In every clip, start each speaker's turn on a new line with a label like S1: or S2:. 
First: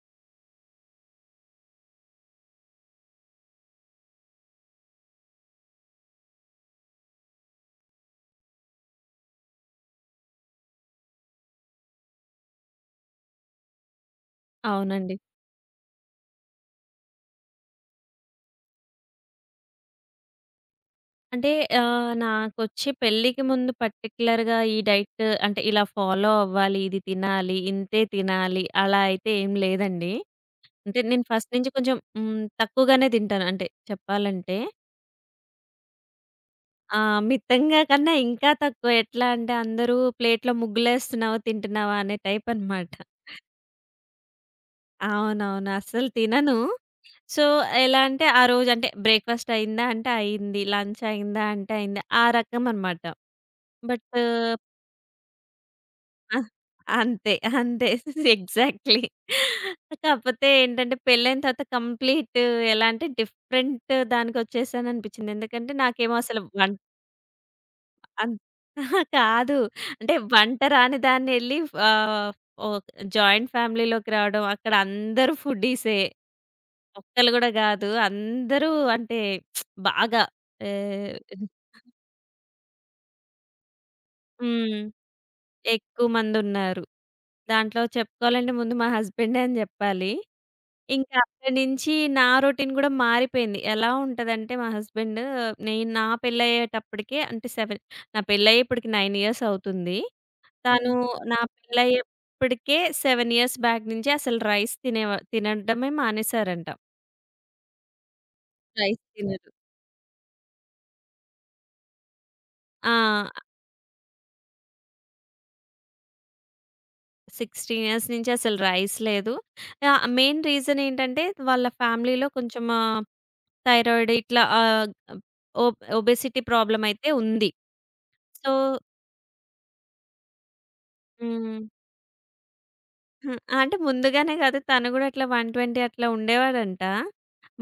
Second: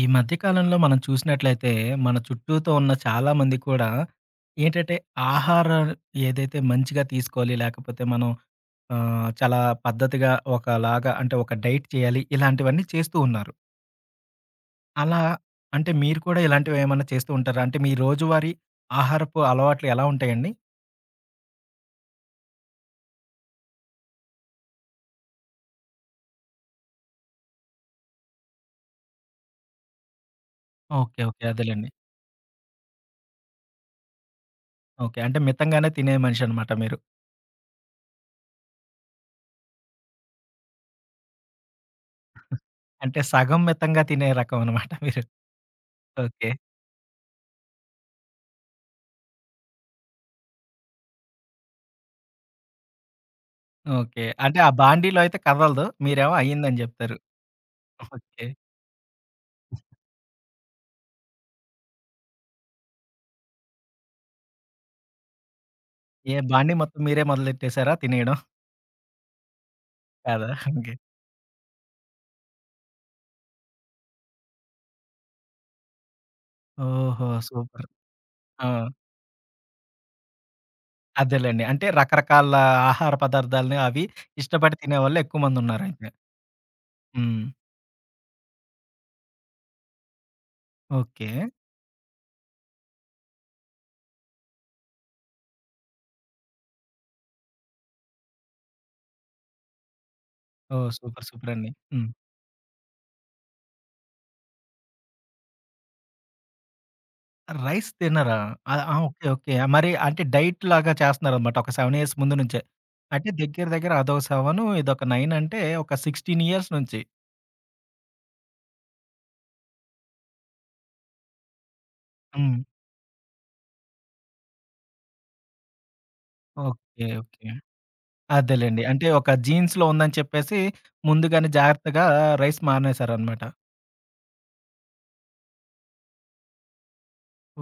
S1: ఈ మధ్య కాలంలో మనం చూసినట్లయితే, మన చుట్టూతో ఉన్న చాలామంది కూడా ఏంటంటే, ఆహారం ఏదైతే మంచిగా తీసుకోవాలి, లేకపోతే మనం చాలా పద్ధతిగా ఒకలాగా అంటే, ఒక డైట్ చేయాలి. ఇలాంటివన్నీ చేస్తూ ఉన్నారు.
S2: అవునండి.
S1: అలా అంటే, మీరు కూడా ఇలాంటివేమన్నా చేస్తూ ఉంటారా? అంటే, మీ రోజువారీ ఆహారపు అలవాట్లు ఎలా ఉంటాయండి?
S2: అంటే నాకొచ్చి పెళ్ళికి ముందు పర్టిక్యులర్‌గా ఈ డైట్ అంటే ఇలా ఫాలో అవ్వాలి, ఇది తినాలి, ఇంతే తినాలి అలా అయితే ఏం లేదండి. అంటే
S1: ఓకే.
S2: నేను
S1: ఓకే.
S2: ఫస్ట్ నుంచి
S1: అదేలెండి.
S2: కొంచెం తక్కువగానే తింటాను. అంటే చెప్పాలంటే
S1: ఓకే. అంటే, మితంగానే తినే మనిషనమాట మీరు.
S2: మితంగా కన్నా ఇంకా తక్కువ. ఎట్లా అంటే అందరూ ప్లేట్‌లో ముగ్గులేస్తున్నావు తింటున్నావా అనే టైప్ అనమాట.
S1: అంటే, సగం మితంగా తినే రకం అనమాట మీరు.
S2: అవునవును. అస్సలు
S1: ఓకే.
S2: తినను. సో, ఎలా అంటే ఆ రోజు అంటే బ్రేక్‌ఫాస్ట్ అయిందా అంటే అయింది. లంచ్ అయిందా అంటే అయింది. ఆ రకం అనమాట. బట్.
S1: ఓకే. అంటే, ఆ బాండీలో అయితే కదలదు. మీరేమో
S2: ఆ!
S1: అయిందని జెప్తారు.
S2: అంతే. అంతే.
S1: ఓకే.
S2: ఎగ్జాక్ట్‌లీ. కాకపోతే ఏంటంటే పెళ్ళైన తర్వాత కంప్లీట్ ఎలా అంటే డిఫరెంట్ దానికొచ్చేసాననిపించింది. ఎందుకంటే నాకేమో
S1: ఏ
S2: అసలు వం
S1: బాండీ
S2: అన్
S1: మొత్తం మీరే మొదలెట్టేసారా తినేయడం?
S2: అహా! కాదు. అంటే
S1: కాదా?
S2: వంట
S1: ఓకే.
S2: రాని దాన్ని ఎళ్లి ఆహ్, ఒక జాయింట్ ఫ్యామిలీలోకి రావడం, అక్కడ అందరూ ఫుడ్డీసే.
S1: ఓహో!
S2: ఒక్కళ్ళు గూడా
S1: సూపర్.
S2: గాదు.
S1: ఆ!
S2: అందరూ అంటే బాగా ఆహ్,
S1: అదేలెండి. అంటే రకరకాల ఆహార పదార్థాలని అవి ఇష్టపడి
S2: హ్మ్.
S1: తినేవాళ్ళు ఎక్కువ మందున్నారైతే.
S2: ఎక్కువ మందున్నారు.
S1: హ్మ్.
S2: దాంట్లో చెప్పుకోవాలంటే ముందు మా హస్బెండే అని జెప్పాలి. ఇంకా
S1: ఓకే.
S2: అక్కడి నుంచి నా రొటీన్ గూడా మారిపోయింది. ఎలా ఉంటదంటే మా హస్బెండ్ నేను నా పెళ్లయ్యేటప్పటికే అంటే 7 నా పెళ్లయ్యి ఇప్పటికి 9 ఇయర్స్ అవుతుంది.
S1: ఓహ్!
S2: తను
S1: సూపర్,
S2: నా
S1: సూపర్ అండి. హ్మ్.
S2: పెళ్లయ్యేప్పటికే 7 ఇయర్స్ బ్యాక్ నుంచి అసలు రైస్ తినడమే మానేసారంట.
S1: రైస్ తినరా? ఆ! ఆ!
S2: Rice
S1: okay.
S2: తినరు.
S1: ఓకే. మరి అంటే డైట్ లాగా చేస్తన్నారనమాట. ఒక 7 ఇయర్స్ ముందు నుంచే.
S2: ఆ!
S1: అంటే దగ్గర దగ్గర అదొక 7 ఇదొక 9 అంటే ఒక 16 ఇయర్స్ నుంచి.
S2: 16 ఇయర్స్ నుంచి అసలు రైస్ లేదు. మెయిన్ రీజన్ ఏంటంటే వాళ్ళ ఫ్యామిలీలో
S1: హ్మ్.
S2: కొంచెం థైరాయిడ్ ఇట్లా ఒ ఒబెసిటీ ప్రాబ్లమ్
S1: ఓకే.
S2: అయితే
S1: ఓకే.
S2: ఉంది. సో
S1: అదేలెండి. అంటే ఒక జీన్స్‌లో ఉందని చెప్పేసి ముందుగానే
S2: హ్మ్.
S1: జాగ్రత్తగా రైస్
S2: హ్మ్.
S1: మానేసారనమాట.
S2: అంటే ముందుగానే కాదు. తను గూడా అట్లా 120 అట్లా ఉండేవాడంట.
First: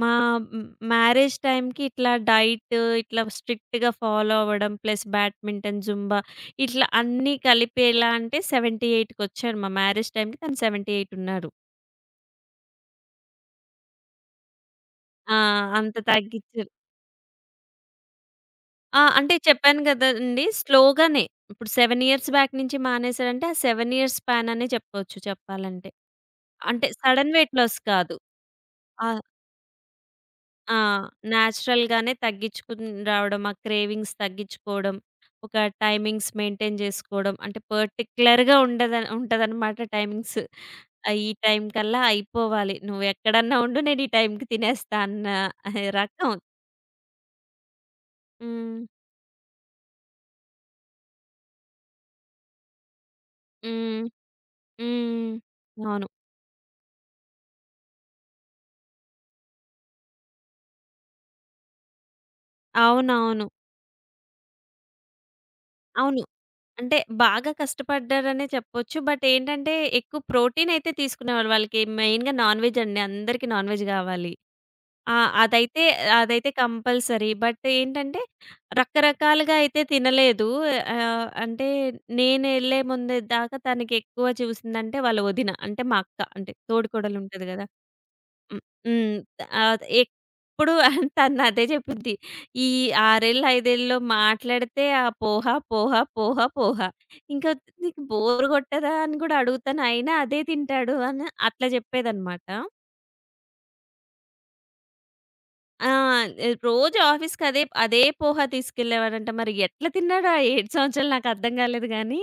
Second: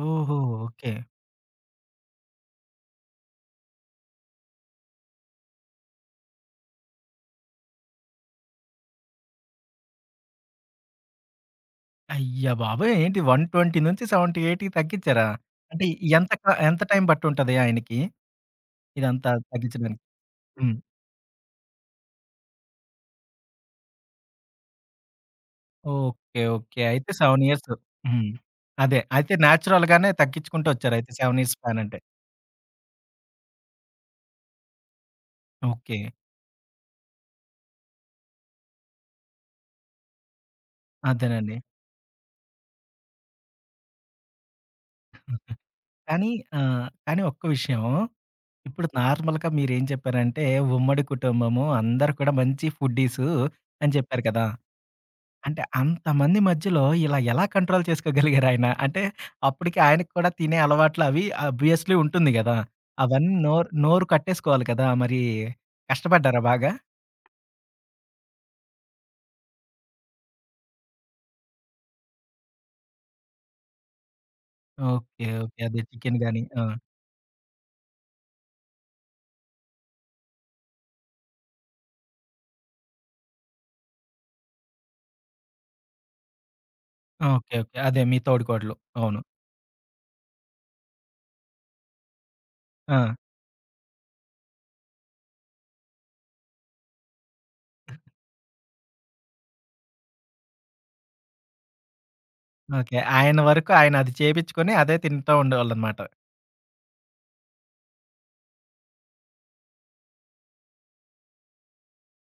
S2: మా
S1: ఓహో!
S2: మ్
S1: ఓకే.
S2: మ్యారేజ్ టైమ్‌కి ఇట్లా డైట్ ఇట్లా స్ట్రిక్ట్‌గా ఫాలో అవ్వడం, ప్లస్ బ్యాడ్మింటన్, జుంబా ఇట్లా అన్నీ కలిపి ఎలా అంటే 78కొచ్చారు. మా మ్యారేజ్ టైమ్‌కి తను 78 ఉన్నారు.
S1: అయ్య బాబోయ్! ఏంటి 120-70, 80 తగ్గించారా?
S2: ఆ!
S1: అంటే
S2: అంత తగ్గిచ్చారు.
S1: ఎంత టైం పట్టుంటది ఆయనకి
S2: ఆ!
S1: ఇదంతా
S2: అంటే చెప్పాను
S1: తగ్గించడానికి?
S2: కదండీ,
S1: హ్మ్.
S2: స్లోగానే. ఇప్పుడు 7 ఇయర్స్ బ్యాక్ నుంచి మానేసాడంటే ఆ 7 ఇయర్స్ స్పాన్ అనే చెప్పుకోవచ్చు చెప్పాలంటే.
S1: ఓకే. ఓకే.
S2: అంటే
S1: అయితే
S2: సడెన్
S1: 7
S2: వెయిట్
S1: ఇయర్స్.
S2: లాస్ కాదు.
S1: హ్మ్. అదే.
S2: ఆ!
S1: అయితే నేచురల్‌గానే తగ్గించుకుంటూ
S2: ఆ!
S1: వచ్చారు అయితే 7 ఇయర్స్ ప్లాన్ అంటే.
S2: నేచురల్‌గానే తగ్గించుకుని రావడం. ఆ క్రేవింగ్స్ తగ్గించుకోవడం. ఒక
S1: ఓకే.
S2: టైమింగ్స్ మెయింటైన్ చేసుకోవడం. అంటే పర్టిక్యులర్‌గా ఉంటదనమాట టైమింగ్స్. ఈ
S1: అదేనండి.
S2: టైం కల్లా అయిపోవాలి. నువ్వు ఎక్కడన్నా ఉండు, నేను ఈ టైంకి తినేస్తా అన్న
S1: కానీ
S2: రకం.
S1: కానీ ఒక్క విషయం
S2: హ్మ్.
S1: ఇప్పుడు నార్మల్‌గా మీరేం చెప్పారంటే, ఉమ్మడి కుటుంబము, అందరూ కూడా మంచి ఫుడ్డీసు అని
S2: హ్మ్.
S1: చెప్పారు కదా!
S2: హ్మ్.
S1: అంటే
S2: అవును.
S1: అంతమంది మధ్యలో ఇలా ఎలా కంట్రోల్ చేసుకోగలిగారాయన? అంటే అప్పటికి ఆయనకి కూడా తినే అలవాట్లు అవి ఆబ్వియస్‌లీ ఉంటుంది గదా! అవన్నీ
S2: అవునవును.
S1: నోరు నోరు కట్టేసుకోవాలి కదా! మరి
S2: అవును.
S1: కష్టపడ్డారా బాగా?
S2: అంటే బాగా కష్టపడ్డారనే చెప్పొచ్చు. బట్ ఏంటంటే ఎక్కువ ప్రోటీన్ అయితే తీసుకునేవాళ్ళు. వాళ్ళకి మెయిన్‌గా నాన్ వెజ్ అండి. అందరికీ నాన్ వెజ్ కావాలి. ఆ!
S1: ఓకే. ఓకే. అదే
S2: అదైతే
S1: చికెన్ గాని.
S2: అదైతే
S1: ఆ!
S2: కంపల్సరీ. బట్ ఏంటంటే, రకరకాలుగా అయితే తినలేదు. అంటే నేనెళ్ళే ముందు దాకా తనకెక్కువ చూసిందంటే వాళ్ళ వదిన. అంటే మా అక్క. అంటే తోడికోడలుంటది
S1: ఓకే.
S2: గదా.
S1: ఓకే. అదే మీ
S2: హ్మ్.
S1: తోడికోడలు.
S2: హ్మ్.
S1: అవును.
S2: ఎప్పుడు తను అదే జెప్పుద్ది. ఈ
S1: ఆ!
S2: 6 ఏళ్ళు, 5 ఏళ్ళలో మాట్లాడితే ఆ పోహ, పోహ, పోహ, పోహ. ఇంకా నీకు బోర్ గొట్టదా అని గూడా అడుగుతాను. అయినా అదే తింటాడు అని అట్లా జెప్పేదనమాట.
S1: ఓకే. ఆయన వరకు ఆయన అది చేపిచ్చుకొని అదే తింటూ
S2: ఆ!
S1: ఉండేవాళ్ళనమాట.
S2: ఎ రోజు ఆఫీస్‌కి అదే అదే పోహా తీసుకెళ్ళేవాడంట. మరి ఎట్లా తిన్నాడు ఆ 7 సంవత్సరాలు నాకర్థం కాలేదు గానీ.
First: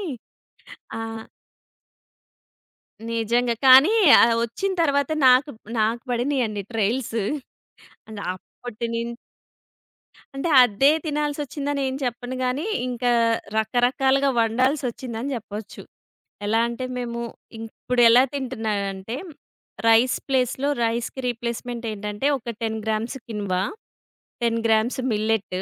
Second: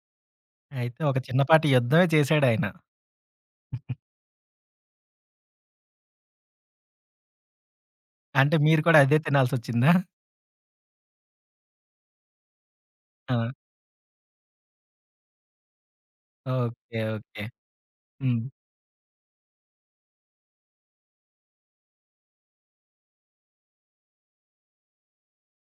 S1: అయితే
S2: ఆ!
S1: ఒక చిన్నపాటి యుద్ధమే చేసాడాయన.
S2: నిజంగా. కానీ వచ్చిన తర్వాత నాకు నాకు పడినియండి ట్రైల్స్. అండ్
S1: అంటే మీరు
S2: అప్పటి
S1: కూడా
S2: నిన్
S1: అదే తినాల్సొచ్చిందా?
S2: అంటే అదే తినాల్సొచ్చిందని ఏం చెప్పను గానీ, ఇంకా
S1: ఆ!
S2: రకరకాలుగా వండాల్సొచ్చిందని చెప్పొచ్చు. ఎలా అంటే
S1: ఓకే.
S2: మేము
S1: ఓకే.
S2: ఇప్పుడెలా
S1: హ్మ్.
S2: తింటున్నానంటే, రైస్ ప్లేస్‌లో రైస్‌కి రీప్లేస్‌మెంట్ ఏంటంటే, ఒక 10 grams quinoa, 10 grams millet,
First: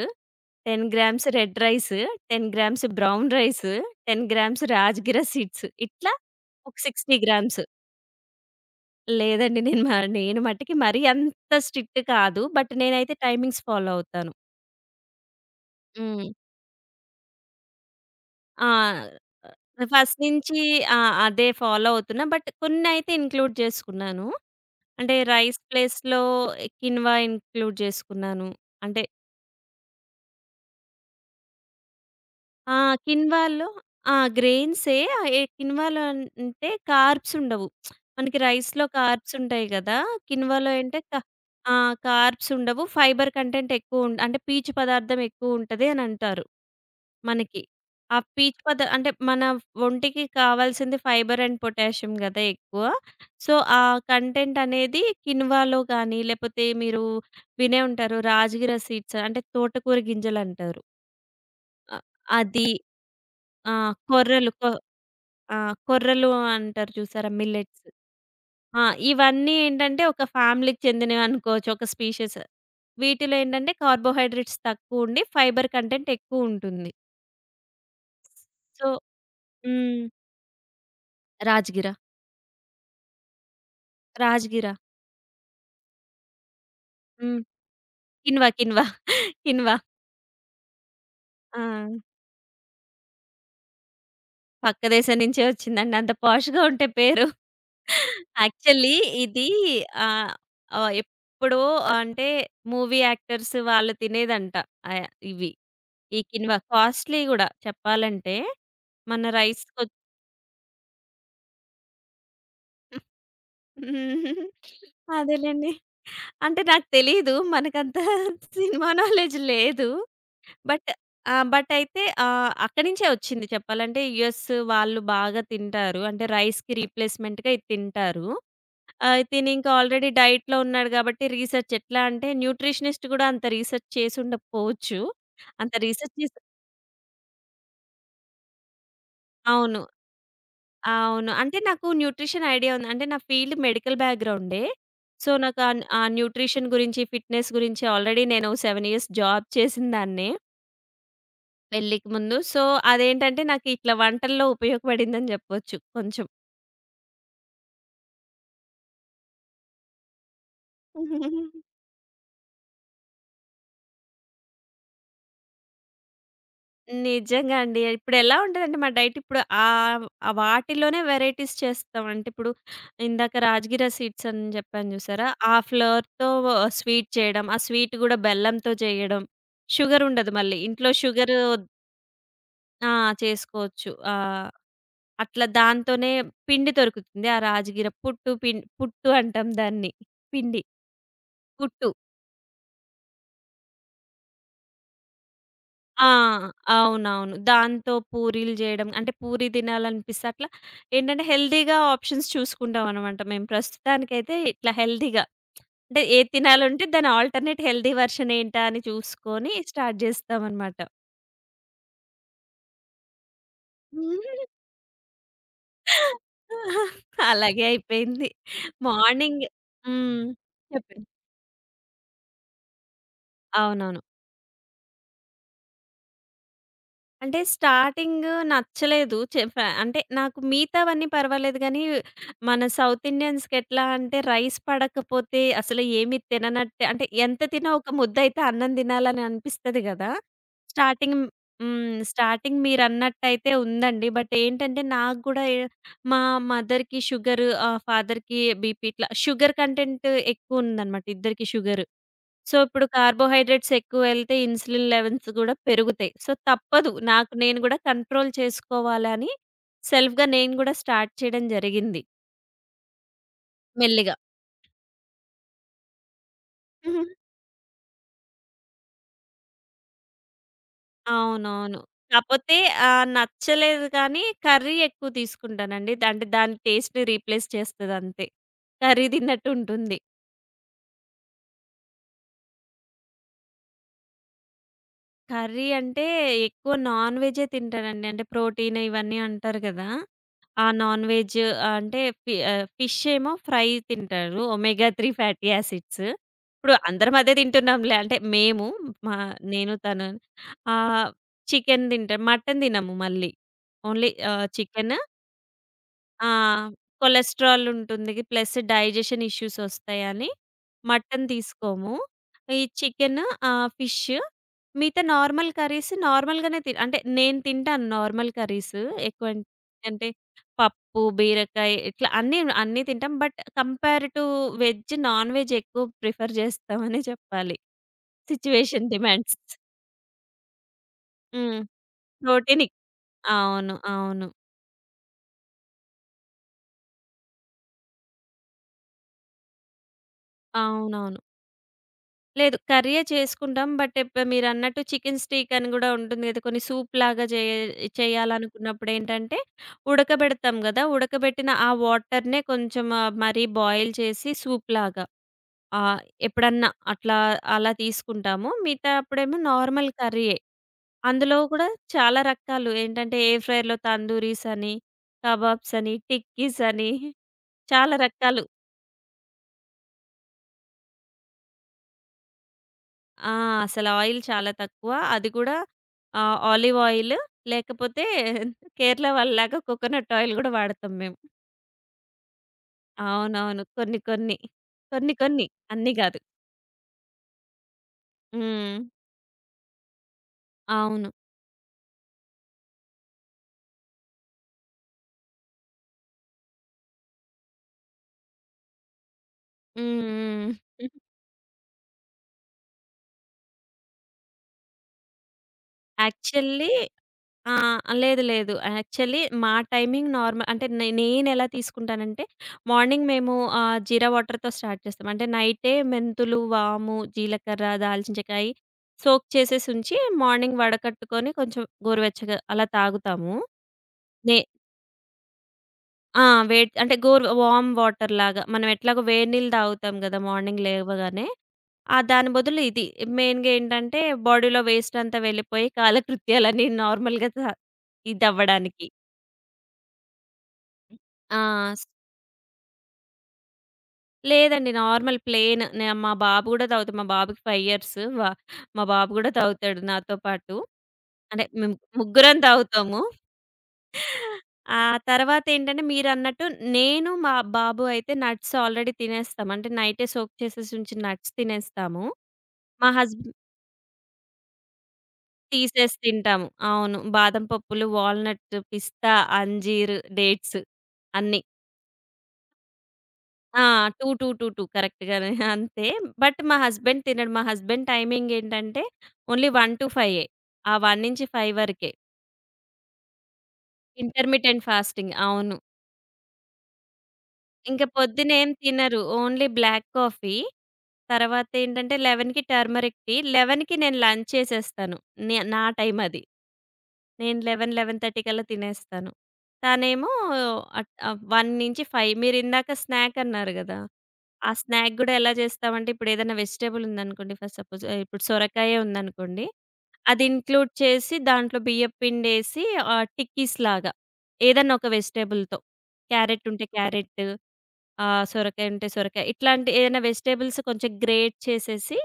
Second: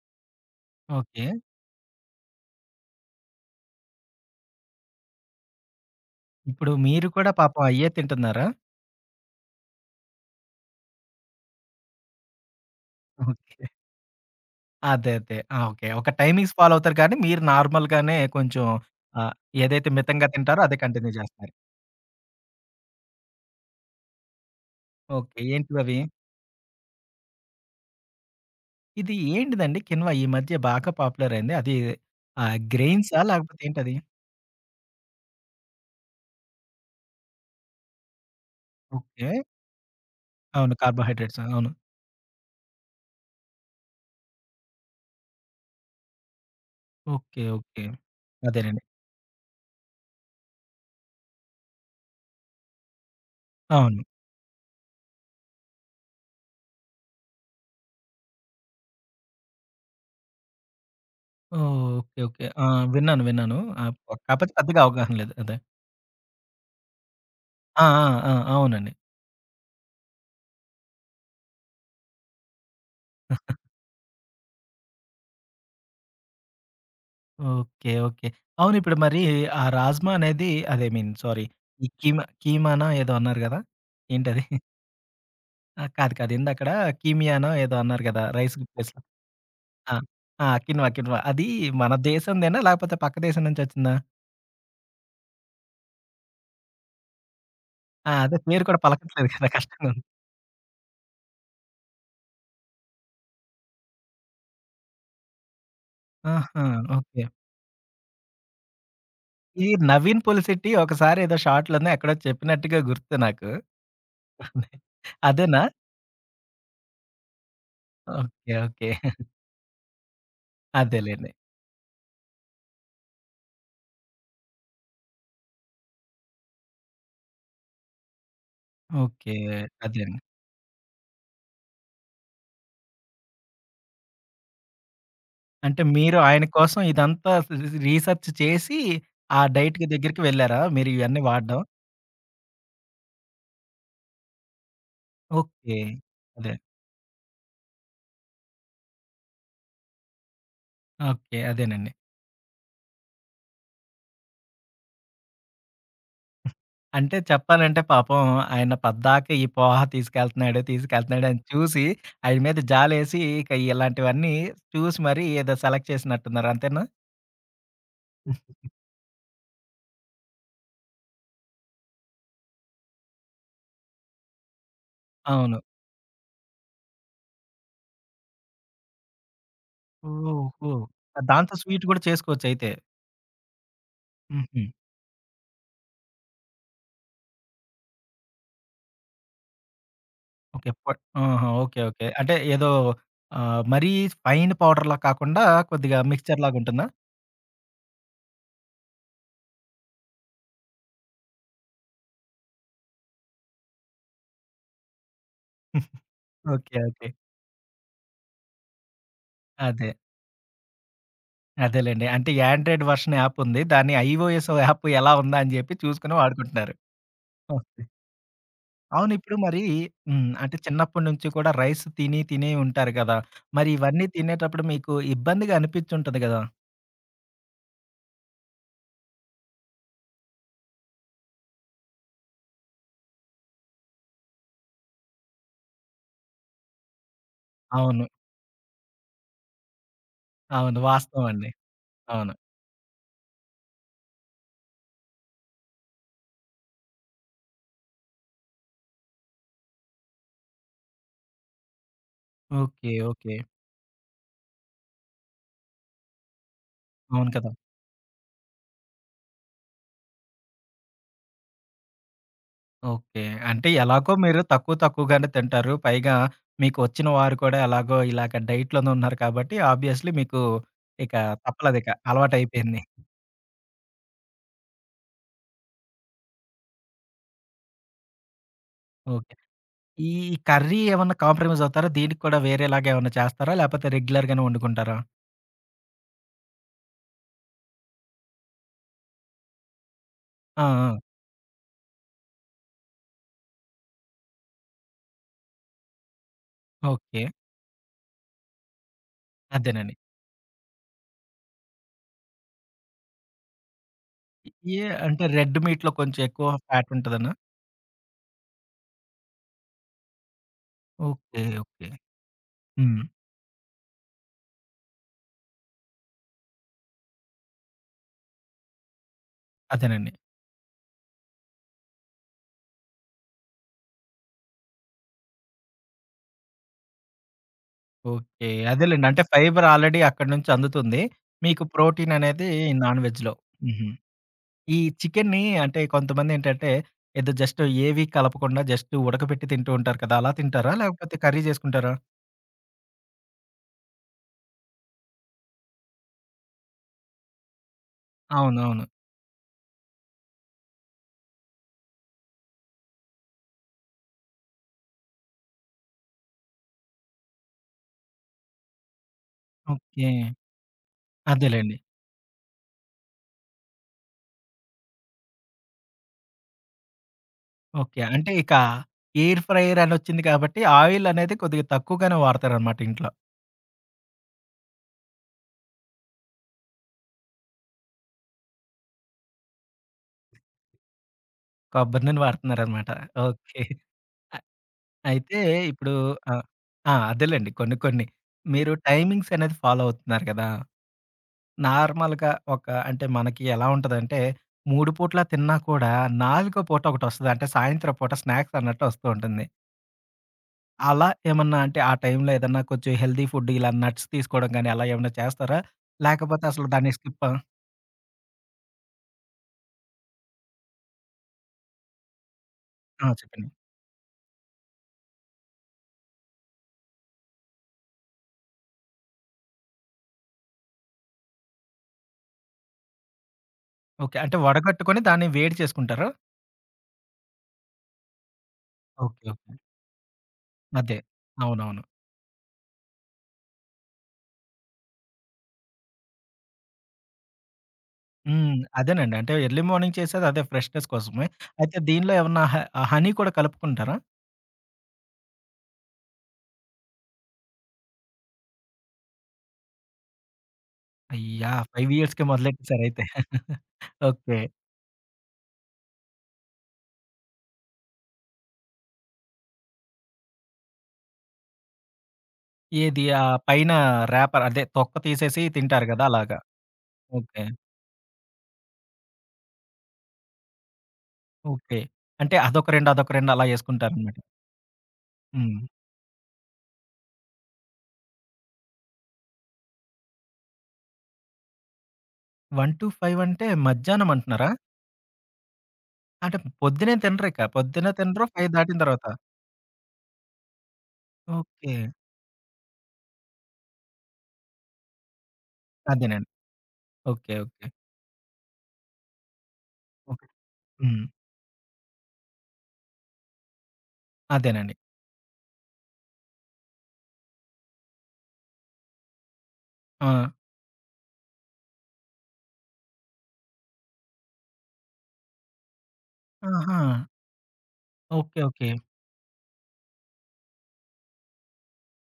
S2: 10
S1: okay.
S2: Grams red rice, 10 grams brown rice, 10 grams రాజగిర సీడ్స్, ఇట్లా
S1: ఇప్పుడు
S2: ఒక
S1: మీరు
S2: 60
S1: కూడా
S2: గ్రామ్స్.
S1: పాపం అయ్యే తింటున్నారా?
S2: లేదండి, నేను మటికి మరీ అంత స్ట్రిక్ట్ కాదు. బట్ నేనైతే టైమింగ్స్
S1: ఓకే.
S2: ఫాలో అవుతాను.
S1: అదే. అదే. ఆ! ఓకే. ఒక
S2: హ్మ్.
S1: టైమింగ్స్ ఫాలో అవుతారు కానీ, మీరు నార్మల్‌గానే కొంచెం
S2: ఆ!
S1: ఆహ్, ఏదైతే
S2: ఫస్ట్
S1: మితంగా
S2: నుంచి
S1: తింటారో అదే
S2: ఆ!
S1: కంటిన్యూ
S2: అదే
S1: చేస్తున్నారు.
S2: ఫాలో అవుతున్నా. బట్ కొన్నైతే ఇంక్లూడ్ చేసుకున్నాను. అంటే
S1: ఓకే.
S2: రైస్
S1: ఏంటివవి?
S2: ప్లేస్‌లో కిన్వా ఇంక్లూడ్ చేసుకున్నాను. అంటే
S1: ఇది ఏంటిదండి కిన్వా ఈ మధ్య బాగా పాపులర్ అయింది. అది
S2: ఆ!
S1: గ్రెయిన్సా? లేకపోతే
S2: కిన్వాలో
S1: ఏంటది?
S2: ఆ! గ్రెయిన్సే. కిన్వాలో అంటే కార్బ్స్ ఉండవు. మనకి రైస్‌లో
S1: ఓకే.
S2: కార్బ్స్ ఉంటాయి కదా. కిన్వాలో
S1: అవును.
S2: అంటే క
S1: కార్బోహైడ్రేట్స్. అవును.
S2: ఆ! కార్బ్స్ ఉండవు. ఫైబర్ కంటెంట్ ఎక్కువ ఉం అంటే పీచు పదార్థం ఎక్కువ ఉంటది అని అంటారు
S1: ఓకే.
S2: మనకి.
S1: ఓకే.
S2: ఆ పీచు పద
S1: అదేనండి.
S2: అంటే మన ఒంటికి కావాల్సింది ఫైబర్ అండ్ పొటాషియం గదా ఎక్కువ. సో, ఆ
S1: అవును.
S2: కంటెంట్ అనేది కిన్వాలో గానీ, లేపోతే మీరు వినే ఉంటారు రాజగిర సీడ్స్ అంటే తోటకూర గింజలంటారు.
S1: ఓహ్!
S2: అ
S1: ఓకే. ఓకే. ఆ!
S2: అది.
S1: విన్నాను. విన్నాను.
S2: ఆ!
S1: ఆహ్,
S2: కొర్రలు
S1: కాకపోతే
S2: కొ
S1: పెద్దగా అవగాహన లేదు. అదే.
S2: ఆ! కొర్రలు అంటారు చూసారా, మిల్లెట్స్.
S1: ఆ! ఆ! ఆ!
S2: ఆ!
S1: అవునండి.
S2: ఇవన్నీ ఏంటంటే ఒక ఫ్యామిలీకి చెందినవనుకోవచ్చు. ఒక స్పీషీస్. వీటిలో ఏంటంటే కార్బోహైడ్రేట్స్ తక్కువుండి, ఫైబర్ కంటెంట్ ఎక్కువుంటుంది.
S1: ఓకే. ఓకే. అవును
S2: సో
S1: ఇప్పుడు మరి ఆ
S2: హ్మ్.
S1: రాజ్మా అనేది అదే ఐ మీన్ సారీ. ఈ
S2: రాజగిర.
S1: కీమా కీమానో ఏదో అన్నారు గదా! ఏంటది?
S2: రాజగిర.
S1: ఆ! కాదు. కాదు. ఇందక్కడ
S2: హ్మ్.
S1: కీమియానో ఏదో అన్నారు గదా!
S2: కిన్వా,
S1: రైస్
S2: కిన్వా,
S1: ప్లేస్‌లో.
S2: కిన్వా.
S1: ఆ! ఆ! Quinoa, quinoa. అది
S2: ఆ!
S1: మన దేశందేనా? లేకపోతే పక్క దేశం నుంచి వచ్చిందా?
S2: పక్క దేశం నుంచే వచ్చిందండి. అంత పాష్‌గా ఉంటే పేరు.
S1: ఆ! అదే పేరు కూడా
S2: యాక్చువల్లీ
S1: పలకట్లేదు
S2: ఇది
S1: కదా! కష్టంగా ఉంది.
S2: ఆహ్, ఎప్పుడో అంటే మూవీ యాక్టర్స్ వాళ్ళు తినేదంట. ఇవి. ఈ కిన్వా
S1: ఆహా!
S2: Costly
S1: okay.
S2: గూడా చెప్పాలంటే. మన
S1: ఈ
S2: రైస్‌కొ
S1: నవీన్ పొలిశెట్టి ఒకసారి ఏదో షార్ట్‌లోనో ఎక్కడో చెప్పినట్టుగా గుర్తు నాకు.
S2: హ్మ్.
S1: అదేనా?
S2: అదేలెండి. అంటే నాకు తెలీదు. మనకంత
S1: ఓకే.
S2: Cinema
S1: okay.
S2: నాలెడ్జ్ లేదు. బట్.
S1: అదేలెండి.
S2: ఆ! బట్ అయితే అక్కడి నుంచే వచ్చింది చెప్పాలంటే. యూఎస్ వాళ్ళు బాగా తింటారు. అంటే రైస్‌కి రీప్లేస్‌మెంట్‌గా ఇది తింటారు. ఆహ్,
S1: ఓకే.
S2: తినింకా ఆల్రెడీ
S1: అదేండి.
S2: డైట్‌లో ఉన్నాడు కాబట్టి రీసెర్చ్ ఎట్లా అంటే న్యూట్రిషనిస్ట్ కూడా అంత రీసెర్చ్ చేసుండకపోవచ్చు. అంత
S1: అంటే
S2: రీసెర్చ్
S1: మీరు
S2: చేసి.
S1: ఆయన కోసం ఇదంతా స్ స్ రీసెర్చ్ చేసి ఆ
S2: అవును.
S1: డైట్‌కి దగ్గరికి వెళ్లారా? మీరు ఇవన్నీ
S2: అవును. అంటే
S1: వాడడం.
S2: నాకు న్యూట్రిషన్ ఐడియా ఉంది. అంటే నా ఫీల్డ్ మెడికల్ బ్యాక్‌గ్రౌండే. సో, నాకు ఆ
S1: ఓకే.
S2: న్ ఆ
S1: అదే.
S2: న్యూట్రిషన్ గురించి, ఫిట్‌నెస్ గురించి ఆల్రెడీ నేను 7 ఇయర్స్ జాబ్ చేసినదాన్నే
S1: ఓకే. అదేనండి.
S2: పెళ్ళికి ముందు. సో, అదేంటంటే నాకు ఇట్లా వంటల్లో ఉపయోగపడిందని జెప్పొచ్చు కొంచెం.
S1: అంటే చెప్పాలంటే పాపం ఆయన పద్దాక ఈ పోహ తీసుకెళ్తున్నాడు, తీసుకెళ్తున్నాడు అని చూసి ఆయన మీద జాలేసి ఇక ఇలాంటివన్నీ చూసి మరి ఏదో సెలెక్ట్ చేసినట్టున్నారు. అంతేనా?
S2: నిజంగా అండి. ఇప్పుడెలా ఉంటదంటే మా డైట్ ఇప్పుడు ఆ వాటిలోనే వెరైటీస్ చేస్తాం. అంటే ఇప్పుడు ఇందాక రాజగిర సీడ్స్ అని జెప్పాను జూసారా? ఆ
S1: అవును.
S2: ఫ్లవర్‌తో స్వీట్ చేయడం. ఆ స్వీట్ గూడా బెల్లంతో చేయడం. షుగర్ ఉండదు మళ్ళీ.
S1: ఓహో!
S2: ఇంట్లో షుగర్
S1: దాంతో
S2: ఒద్
S1: స్వీట్ కూడా చేసుకోవచ్చయితే.
S2: ఆ! చేసుకోవచ్చు.
S1: హుహు.
S2: అట్లా దాంతోనే పిండి దొరుకుతుంది. ఆ రాజగిర పుట్టు అంటాం దాన్ని. పిండి.
S1: ఓకే. ఆహా! ఓకే.
S2: పుట్టు.
S1: ఓకే. అంటే ఏదో మరీ ఫైన్ పౌడర్‌లా కాకుండా కొద్దిగా
S2: ఆ!
S1: మిక్స్చర్‌లాగా ఉంటుందా?
S2: అవునవును. దాంతో పూరీలు జేయడం. అంటే పూరి తినాలనిపిస్తే అట్లా ఏంటంటే హెల్తీగా ఆప్షన్స్ చూసుకుంటామనమాట మేము. ప్రస్తుతానికైతే ఇట్లా హెల్తీగా అంటే ఏది
S1: ఓకే.
S2: తినాలంటే
S1: ఓకే.
S2: దాని ఆల్టర్‌నేట్ హెల్తీ వెర్షన్ ఏంటా అని చూసుకొని
S1: అదే.
S2: స్టార్ట్ జేస్తామనమాట.
S1: అదేలెండి. అంటే యాండ్రాయిడ్ వర్షన్ యాప్ ఉంది. దాన్ని iOS యాప్ ఎలా ఉందా అని చెప్పి చూసుకొని వాడుకుంటున్నారు.
S2: అలాగే
S1: ఓకే.
S2: అయిపోయింది.
S1: అవును. ఇప్పుడు
S2: మార్నింగ్.
S1: మరి
S2: హ్మ్.
S1: హ్మ్. అంటే చిన్నప్పటి
S2: చెప్పండి.
S1: నుంచి కూడా రైస్ తిని, తిని ఉంటారు కదా! మరి
S2: అవునవును.
S1: ఇవన్నీ తినేటప్పుడు మీకు ఇబ్బందిగా అనిపించుంటది కదా!
S2: అంటే స్టార్టింగ్ నచ్చలేదు. చె ఫ అంటే నాకు మిగతావన్నీ పర్వాలేదు గానీ, మన సౌత్ ఇండియన్స్‌కి ఎట్లా అంటే రైస్ పడకపోతే అసలు ఏమి తిననట్టే. అంటే ఎంత తినా ఒక
S1: అవును.
S2: ముద్దయితే అన్నం తినాలని అనిపిస్తది గదా.
S1: అవును.
S2: స్టార్టింగ్
S1: వాస్తవం అండి.
S2: హ్మ్.
S1: అవును.
S2: స్టార్టింగ్ మీరన్నట్టయితే ఉందండి. బట్ ఏంటంటే నాకు గూడా మా మదర్‌కి షుగరు, ఫాదర్‌కి బీపీ, ఇట్లా షుగర్ కంటెంట్ ఎక్కువుందనమాట, ఇద్దరికీ షుగరు. సో, ఇప్పుడు
S1: ఓకే. ఓకే.
S2: కార్బోహైడ్రేట్స్ ఎక్కువెళ్తే ఇన్సులిన్ లెవెల్స్ గూడా పెరుగుతాయి. సో, తప్పదు.
S1: అవును
S2: నాకు
S1: కదా!
S2: నేను గూడా కంట్రోల్ చేసుకోవాలని సెల్ఫ్‌గా నేను గూడా స్టార్ట్ చేయడం జరిగింది.
S1: ఓకే. అంటే ఎలాగో
S2: మెల్లిగా.
S1: మీరు తక్కువ తక్కువగానే తింటారు. పైగా మీకు
S2: హుహు.
S1: వచ్చిన వారు కూడా ఎలాగో ఇలాగ డైట్‌లోనే ఉన్నారు కాబట్టి ఆబ్వియస్‌లీ మీకు ఇక
S2: అవునవును.
S1: తప్పలేదిక
S2: కాపోతే
S1: అలవాటైపోయింది.
S2: నచ్చలేదు కానీ కర్రీ ఎక్కువ తీసుకుంటానండి. అంటే దాని టేస్ట్‌ని రీప్లేస్ చేస్తదంతే. Curry
S1: okay.
S2: తిన్నట్టు ఉంటుంది.
S1: ఈ కర్రీ ఏమన్నా కాంప్రమైజ్ అవుతారా? దీనికి కూడా వేరేలాగా ఏమన్నా చేస్తారా? లేపోతే రెగ్యులర్‌గానే వండుకుంటారా?
S2: కర్రీ అంటే ఎక్కువ నాన్ వెజ్జే తింటానండి. అంటే ప్రోటీన్ ఇవన్నీ అంటారు గదా.
S1: ఆ!
S2: ఆ
S1: ఆ!
S2: నాన్ వెజ్ ఫిష్ ఏమో ఫ్రై తింటారు. Omega 3 fatty acids. ఇప్పుడు అందరం
S1: ఓకే.
S2: అదే తింటున్నాంలే. అంటే మేము మా నేను,
S1: అదేనండి.
S2: తను. ఆహ్, చికెన్ తింటాం. మటన్ తినము మళ్ళీ. Only
S1: a
S2: chicken.
S1: అంటే రెడ్ మీట్‌లో కొంచెం
S2: ఆ!
S1: ఎక్కువ ఫ్యాట్ ఉంటదనా?
S2: కొలెస్ట్రాల్ ఉంటుంది. ప్లస్ డైజెషన్ ఇష్యూస్ ఒస్తాయని మటన్
S1: ఓకే. ఓకే.
S2: తీసుకోము. ఈ
S1: హ్మ్.
S2: Chicken, fish. మిగతా నార్మల్ కర్రీస్ నార్మల్‌గానే అంటే నేను తింటాను నార్మల్ కర్రీస్. ఎక్కువ అంటే
S1: అదేనండి.
S2: పప్పు, బీరకాయ, ఇట్లా అన్నీ అన్నీ తింటాం. But compare to veg, non veg ఎక్కువ ప్రిఫర్ చేస్తామనే చెప్పాలి.
S1: ఓకే.
S2: సిట్యుయేషన్
S1: అదేలెండి. అంటే
S2: డిమాండ్స్.
S1: ఫైబర్ ఆల్రెడీ అక్కడి నుంచి అందుతుంది.
S2: హ్మ్.
S1: మీకు ప్రోటీన్ అనేది
S2: ప్రోటీన్.
S1: నాన్ వెజ్‌లో.
S2: అవును.
S1: హుహు.
S2: అవును.
S1: ఈ చికెన్‌ని అంటే కొంతమందేంటంటే, ఏదో జస్ట్ ఏవి కలపకుండా జస్ట్ ఉడకబెట్టి తింటూ ఉంటారు కదా! అలా తింటారా? లేకపోతే
S2: అవునవును.
S1: కర్రీ చేసుకుంటారా?
S2: లేదు. కర్రీయే చేసుకుంటాం. బట్ మీరన్నట్టు చికెన్ స్టీక్ అని గూడా ఉంటుంది గదా. కొన్ని సూప్‌లాగా
S1: అవునవును.
S2: చేయాలనుకున్నప్పుడేంటంటే, ఉడకబెడతాం గదా. ఉడకబెట్టిన ఆ వాటర్‌నే కొంచెం మరీ బాయిల్ చేసి సూప్‌లాగా ఆహ్, ఎప్పుడన్నా అట్లా అలా తీసుకుంటాము. మిగతా అప్పుడేమో నార్మల్
S1: ఓకే.
S2: కర్రీయే. అందులో గూడా
S1: అదేలెండి.
S2: చాలా రకాలు ఏంటంటే, ఎయిర్ ఫ్రైయర్‌లో తందూరీసని, కబాబ్సని, టిక్కీసని, చాలా
S1: ఓకే. అంటే
S2: రకాలు.
S1: ఇక ఎయిర్ ఫ్రైయర్ అనొచ్చింది కాబట్టి, ఆయిల్ అనేది కొద్దిగా తక్కువగానే వాడతారనమాట ఇంట్లో.
S2: ఆ! అసలు ఆయిల్ చాలా తక్కువ. అది కూడా ఆలివ్ ఆయిల్, లేకపోతే కేరళ వాళ్ళలాగా కోకోనట్ ఆయిల్ గూడా వాడతాం మేము.
S1: కొబ్బరి నూనె వాడుతున్నారనమాట. ఓకే.
S2: అవునవును. కొన్ని కొన్ని.
S1: అ
S2: కొన్ని
S1: అయితే
S2: కొన్ని.
S1: ఇప్పుడు
S2: అన్నీ గాదు.
S1: ఆ! ఆ! అదేలెండి కొన్ని కొన్ని. మీరు
S2: హ్మ్.
S1: టైమింగ్స్ అనేది ఫాలో అవుతున్నారు కదా!
S2: అవును.
S1: నార్మల్‌గా ఒక అంటే మనకి ఎలా ఉంటదంటే, 3 పూట్ల తిన్నా కూడా నాలుగో పూట ఒకటొస్తది. అంటే సాయంత్రం పూట స్నాక్స్ అన్నట్టు వస్తూ ఉంటుంది.
S2: హ్మ్.
S1: అలా
S2: హ్మ్.
S1: ఏమన్నా అంటే ఆ టైంలో ఏదన్నా కొంచెం హెల్తీ ఫుడ్ ఇలా నట్స్ తీసుకోవడం గాని అలా ఏమన్నా చేస్తారా? లేకపోతే అసలు
S2: యాక్చువల్లీ.
S1: దాన్ని స్కిప్పా?
S2: ఆ! లేదు. లేదు. యాక్చువల్లీ మా టైమింగ్ నార్మల్. అంటే నేనెలా తీసుకుంటానంటే మార్నింగ్
S1: ఆ!
S2: మేము
S1: చెప్పండి.
S2: జీరా వాటర్‌తో స్టార్ట్ చేస్తాం. అంటే నైటే మెంతులు, వాము, జీలకర్ర, దాల్చిన చెకాయి సోక్ చేసేసుంచి, మార్నింగ్ వడకట్టుకొని కొంచెం గోరువెచ్చగా అలా తాగుతాము.
S1: ఓకే. అంటే
S2: నే
S1: వడగట్టుకొని దాన్ని వేడి చేసుకుంటారా?
S2: ఆ! వేడ్ అంటే గోరు వార్మ్ వాటర్‌లాగా. మనం ఎట్లాగో
S1: ఓకే.
S2: వేడి నీళ్ళు
S1: ఓకే.
S2: తాగుతాం గదా మార్నింగ్
S1: అదే.
S2: లేవగానే.
S1: అవునవును.
S2: ఆ! దాని బదులు ఇది. మెయిన్‌గా ఏంటంటే బాడీలో వేస్ట్ అంతా వెళ్ళిపోయి కాలకృత్యాలన్నీ నార్మల్‌గా త
S1: హ్మ్.
S2: ఇదవ్వడానికి.
S1: అదేనండి. అంటే ఎర్లీ మార్నింగ్ చేసేది అదే ఫ్రెష్‌నెస్ కోసమే.
S2: ఆ!
S1: అయితే
S2: స్
S1: దీనిలో ఏమన్నా హనీ కూడా కలుపుకుంటారా?
S2: లేదండి. నార్మల్ ప్లెయిన్ నే. మా బాబు గూడా తాగుతాడు. మా బాబుకి 5 ఇయర్స్. మా బాబు గూడా తాగుతాడు నాతో పాటు. అంటే
S1: అయ్యా!
S2: మేము
S1: 5 ఇయర్స్‌కే
S2: ముగ్గురం తాగుతాము.
S1: మొదలెట్టేసారయితే. ఓకే.
S2: ఆ తర్వాతేంటంటే మీరన్నట్టు నేను, మా బాబు అయితే నట్స్ ఆల్రెడీ తినేస్తాం. అంటే నైటే సోక్ చేసేసి ఉంచిన నట్స్ తినేస్తాము. మా
S1: ఏది? ఆ
S2: హస్బెండ్.
S1: పైన ర్యాపర్ అదే తొక్క తీసేసి తింటారు
S2: తీసేసి
S1: గదా! అలాగా.
S2: తింటాము. అవును.
S1: ఓకే.
S2: బాదం పప్పులు, వాల్‌నట్, పిస్తా, అంజీర్, డేట్స్, అన్నీ.
S1: ఓకే. అంటే అదొక 2, అదొక 2 అలా
S2: ఆ! 2,
S1: యేసుకుంటారనమాట.
S2: 2, 2, 2 కరెక్ట్‌గానే
S1: హ్మ్.
S2: అంతే. బట్ మా హస్బెండ్ తినడు. మా హస్బెండ్ టైమింగ్ ఏంటంటే ఓన్లీ 1-5 ఏ. ఆ 1-5 వరకే.
S1: 1-5 అంటే మధ్యాహ్నం అంటున్నారా?
S2: Intermittent fasting. అవును.
S1: అంటే పొద్దున్నే తినరిక.
S2: ఇంక
S1: పొద్దున్నే తినరు
S2: పొద్దునేం
S1: 5 దాటిన
S2: తినరు.
S1: తర్వాత.
S2: Only black coffee.
S1: ఓకే.
S2: తర్వాతేంటంటే 11కి టర్మరిక్ టీ. 11కి నేను లంచ్ చేసేస్తాను. నా టైం అది.
S1: అదేనండి. ఓకే.
S2: నేను
S1: ఓకే.
S2: 11, 11:30 కల్లా తినేస్తాను. తనేమో
S1: ఓకే. హ్మ్.
S2: 1-5. మీరిందాక స్నాక్ అన్నారు గదా. ఆ
S1: అదేనండి.
S2: స్నాక్ గూడా ఎలా చేస్తామంటే ఇప్పుడేదైనా వెజిటబుల్ ఉందనుకోండి, ఫర్ సపోజ్ ఇప్పుడు సొరకాయే ఉందనుకోండి.
S1: ఆ!
S2: అది ఇంక్లూడ్ చేసి దాంట్లో బియ్యపు పిండేసి టిక్కీస్ లాగా ఏదన్నా ఒక వెజిటబుల్‌తో, క్యారెట్ ఉంటే
S1: ఆహా!
S2: క్యారెట్, ఆ!
S1: ఓకే.
S2: సొరకాయ
S1: ఓకే.
S2: ఉంటే సొరకాయ. ఇట్లాంటి ఏదైనా వెజిటబుల్స్ కొంచెం గ్రేట్ చేసేసి,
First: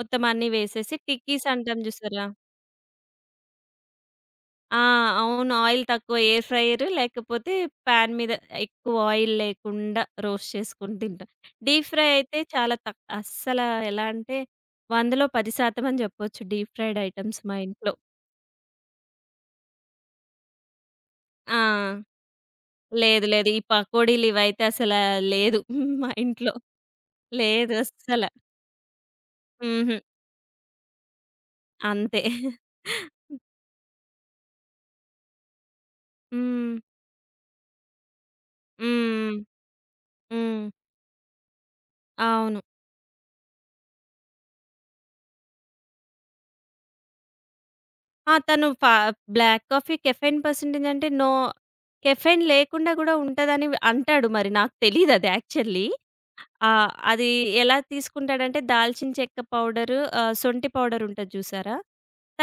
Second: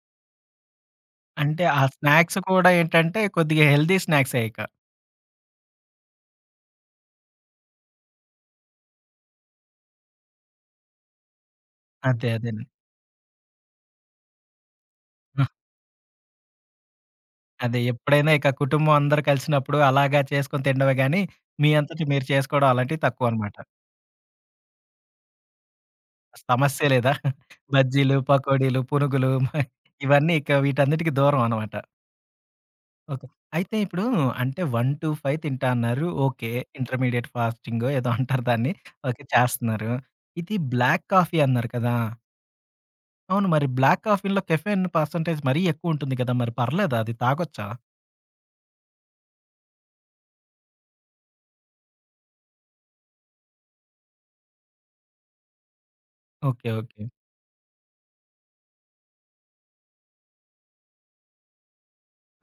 S2: మొత్తం అన్నీ వేసేసి టిక్కీస్
S1: అంటే
S2: అంటాం
S1: ఆ
S2: చూసారా?
S1: స్నాక్స్ కూడా ఏంటంటే కొద్దిగా హెల్తీ స్నాక్సే ఇక.
S2: ఆ! అవును. ఆయిల్ తక్కువ ఎయిర్ ఫ్రైయర్, లేకపోతే పాన్ మీద ఎక్కువ ఆయిల్ లేకుండా రోస్ట్ చేసుకొని తింటాం. డీప్ ఫ్రై
S1: అదే.
S2: అయితే
S1: అదేనండి.
S2: చాలా తక్ అస్సల, ఎలా అంటే 100లో 10% అని చెప్పొచ్చు డీప్ ఫ్రైడ్ ఐటెమ్స్ మా
S1: అదే.
S2: ఇంట్లో.
S1: ఎప్పుడైనా ఇక కుటుంబం అందరూ కలిసినప్పుడు అలాగా చేసుకొని తినడమే గానీ,
S2: ఆ!
S1: మీ అంతట మీరు చేసుకోవడం అలాంటివి
S2: లేదు. లేదు.
S1: తక్కువనమాట.
S2: ఈ పకోడీలు ఇవైతే లేదు మా ఇంట్లో.
S1: సమస్యే లేదా?
S2: లేదు
S1: బజ్జీలు,
S2: అస్సల.
S1: పకోడీలు, పునుగులు
S2: హుహు.
S1: ఇవన్నీ ఇక వీటన్నిటికి దూరం అనమాట.
S2: అంతే.
S1: ఓకే. అయితే ఇప్పుడు అంటే 1-5 తింటా అన్నారు. ఓకే.
S2: హ్మ్.
S1: ఇంటర్మీడియేట్ ఫాస్టింగో ఏదో అంటారు దాన్ని. ఓకే.
S2: హ్మ్.
S1: చేస్తున్నారు. ఇది
S2: హ్మ్.
S1: బ్లాక్ కాఫీ అన్నారు కదా!
S2: అవును.
S1: అవును. మరి బ్లాక్ కాఫీలో కెఫెన్ పర్సెంటేజ్ మరీ ఎక్కువుంటుంది కదా! మరి పర్లేదా అది తాగొచ్చా?
S2: ఆ! తను ఫ బ్లాక్ కాఫీ కెఫెయిన్ పర్సెంటేజ్ అంటే నో కెఫెయిన్ లేకుండా గూడా ఉంటదని అంటాడు మరి. నాకు తెలీదది యాక్చువల్లీ.
S1: ఓకే.
S2: ఆ!
S1: ఓకే.
S2: అది ఎలా తీసుకుంటాడంటే దాల్చిన చెక్క పౌడరు, సొంటి పౌడర్ ఉంటది జూసారా?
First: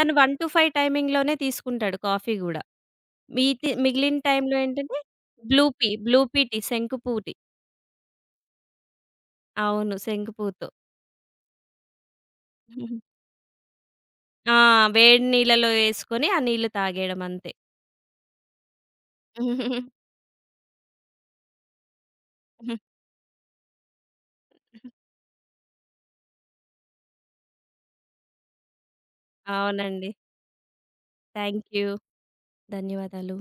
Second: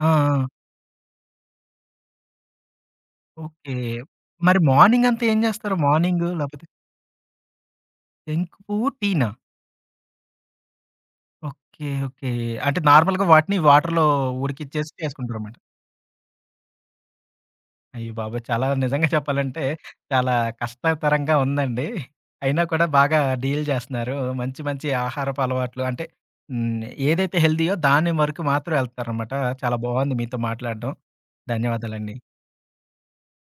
S1: ఆ! ఆ!
S2: 1-5 టైమింగ్‌లోనే తీసుకుంటాడు కాఫీ గూడా. మీతి
S1: ఓకే.
S2: మిగిలిన టైంలో
S1: మరి
S2: ఏంటంటే
S1: మార్నింగంతా ఏం
S2: బ్లూ
S1: జేస్తారు?
S2: Pea, blue
S1: morning
S2: pea tea
S1: లేపోతే
S2: శంకుపూ టీ.
S1: టెంకు పువ్వు టీనా?
S2: అవును. శంకుపూతో.
S1: ఓకే. ఓకే. అంటే నార్మల్‌గా వాటిని వాటర్‌లో
S2: ఆ!
S1: ఉడికిచ్చేసి
S2: వేడి
S1: చేసుకుంటారన్నమాట.
S2: నీళ్ళలో యేసుకొని ఆ నీళ్ళు తాగేయడం అంతే.
S1: అయ్య బాబోయ్! చాలా నిజంగా చెప్పాలంటే చాలా కష్టతరంగా ఉందండి. అయినా కూడా బాగా డీల్ జేస్తున్నారు. మంచి మంచి ఆహారపు అలవాట్లు అంటే హ్మ్. ఏదైతే హెల్తీయో దాని వరకు మాత్రం ఎళ్తారన్నమాట. చాలా
S2: అవునండి.
S1: బావుంది మీతో మాట్లాడడం.
S2: Thank you.
S1: ధన్యవాదాలండి.
S2: ధన్యవాదాలు.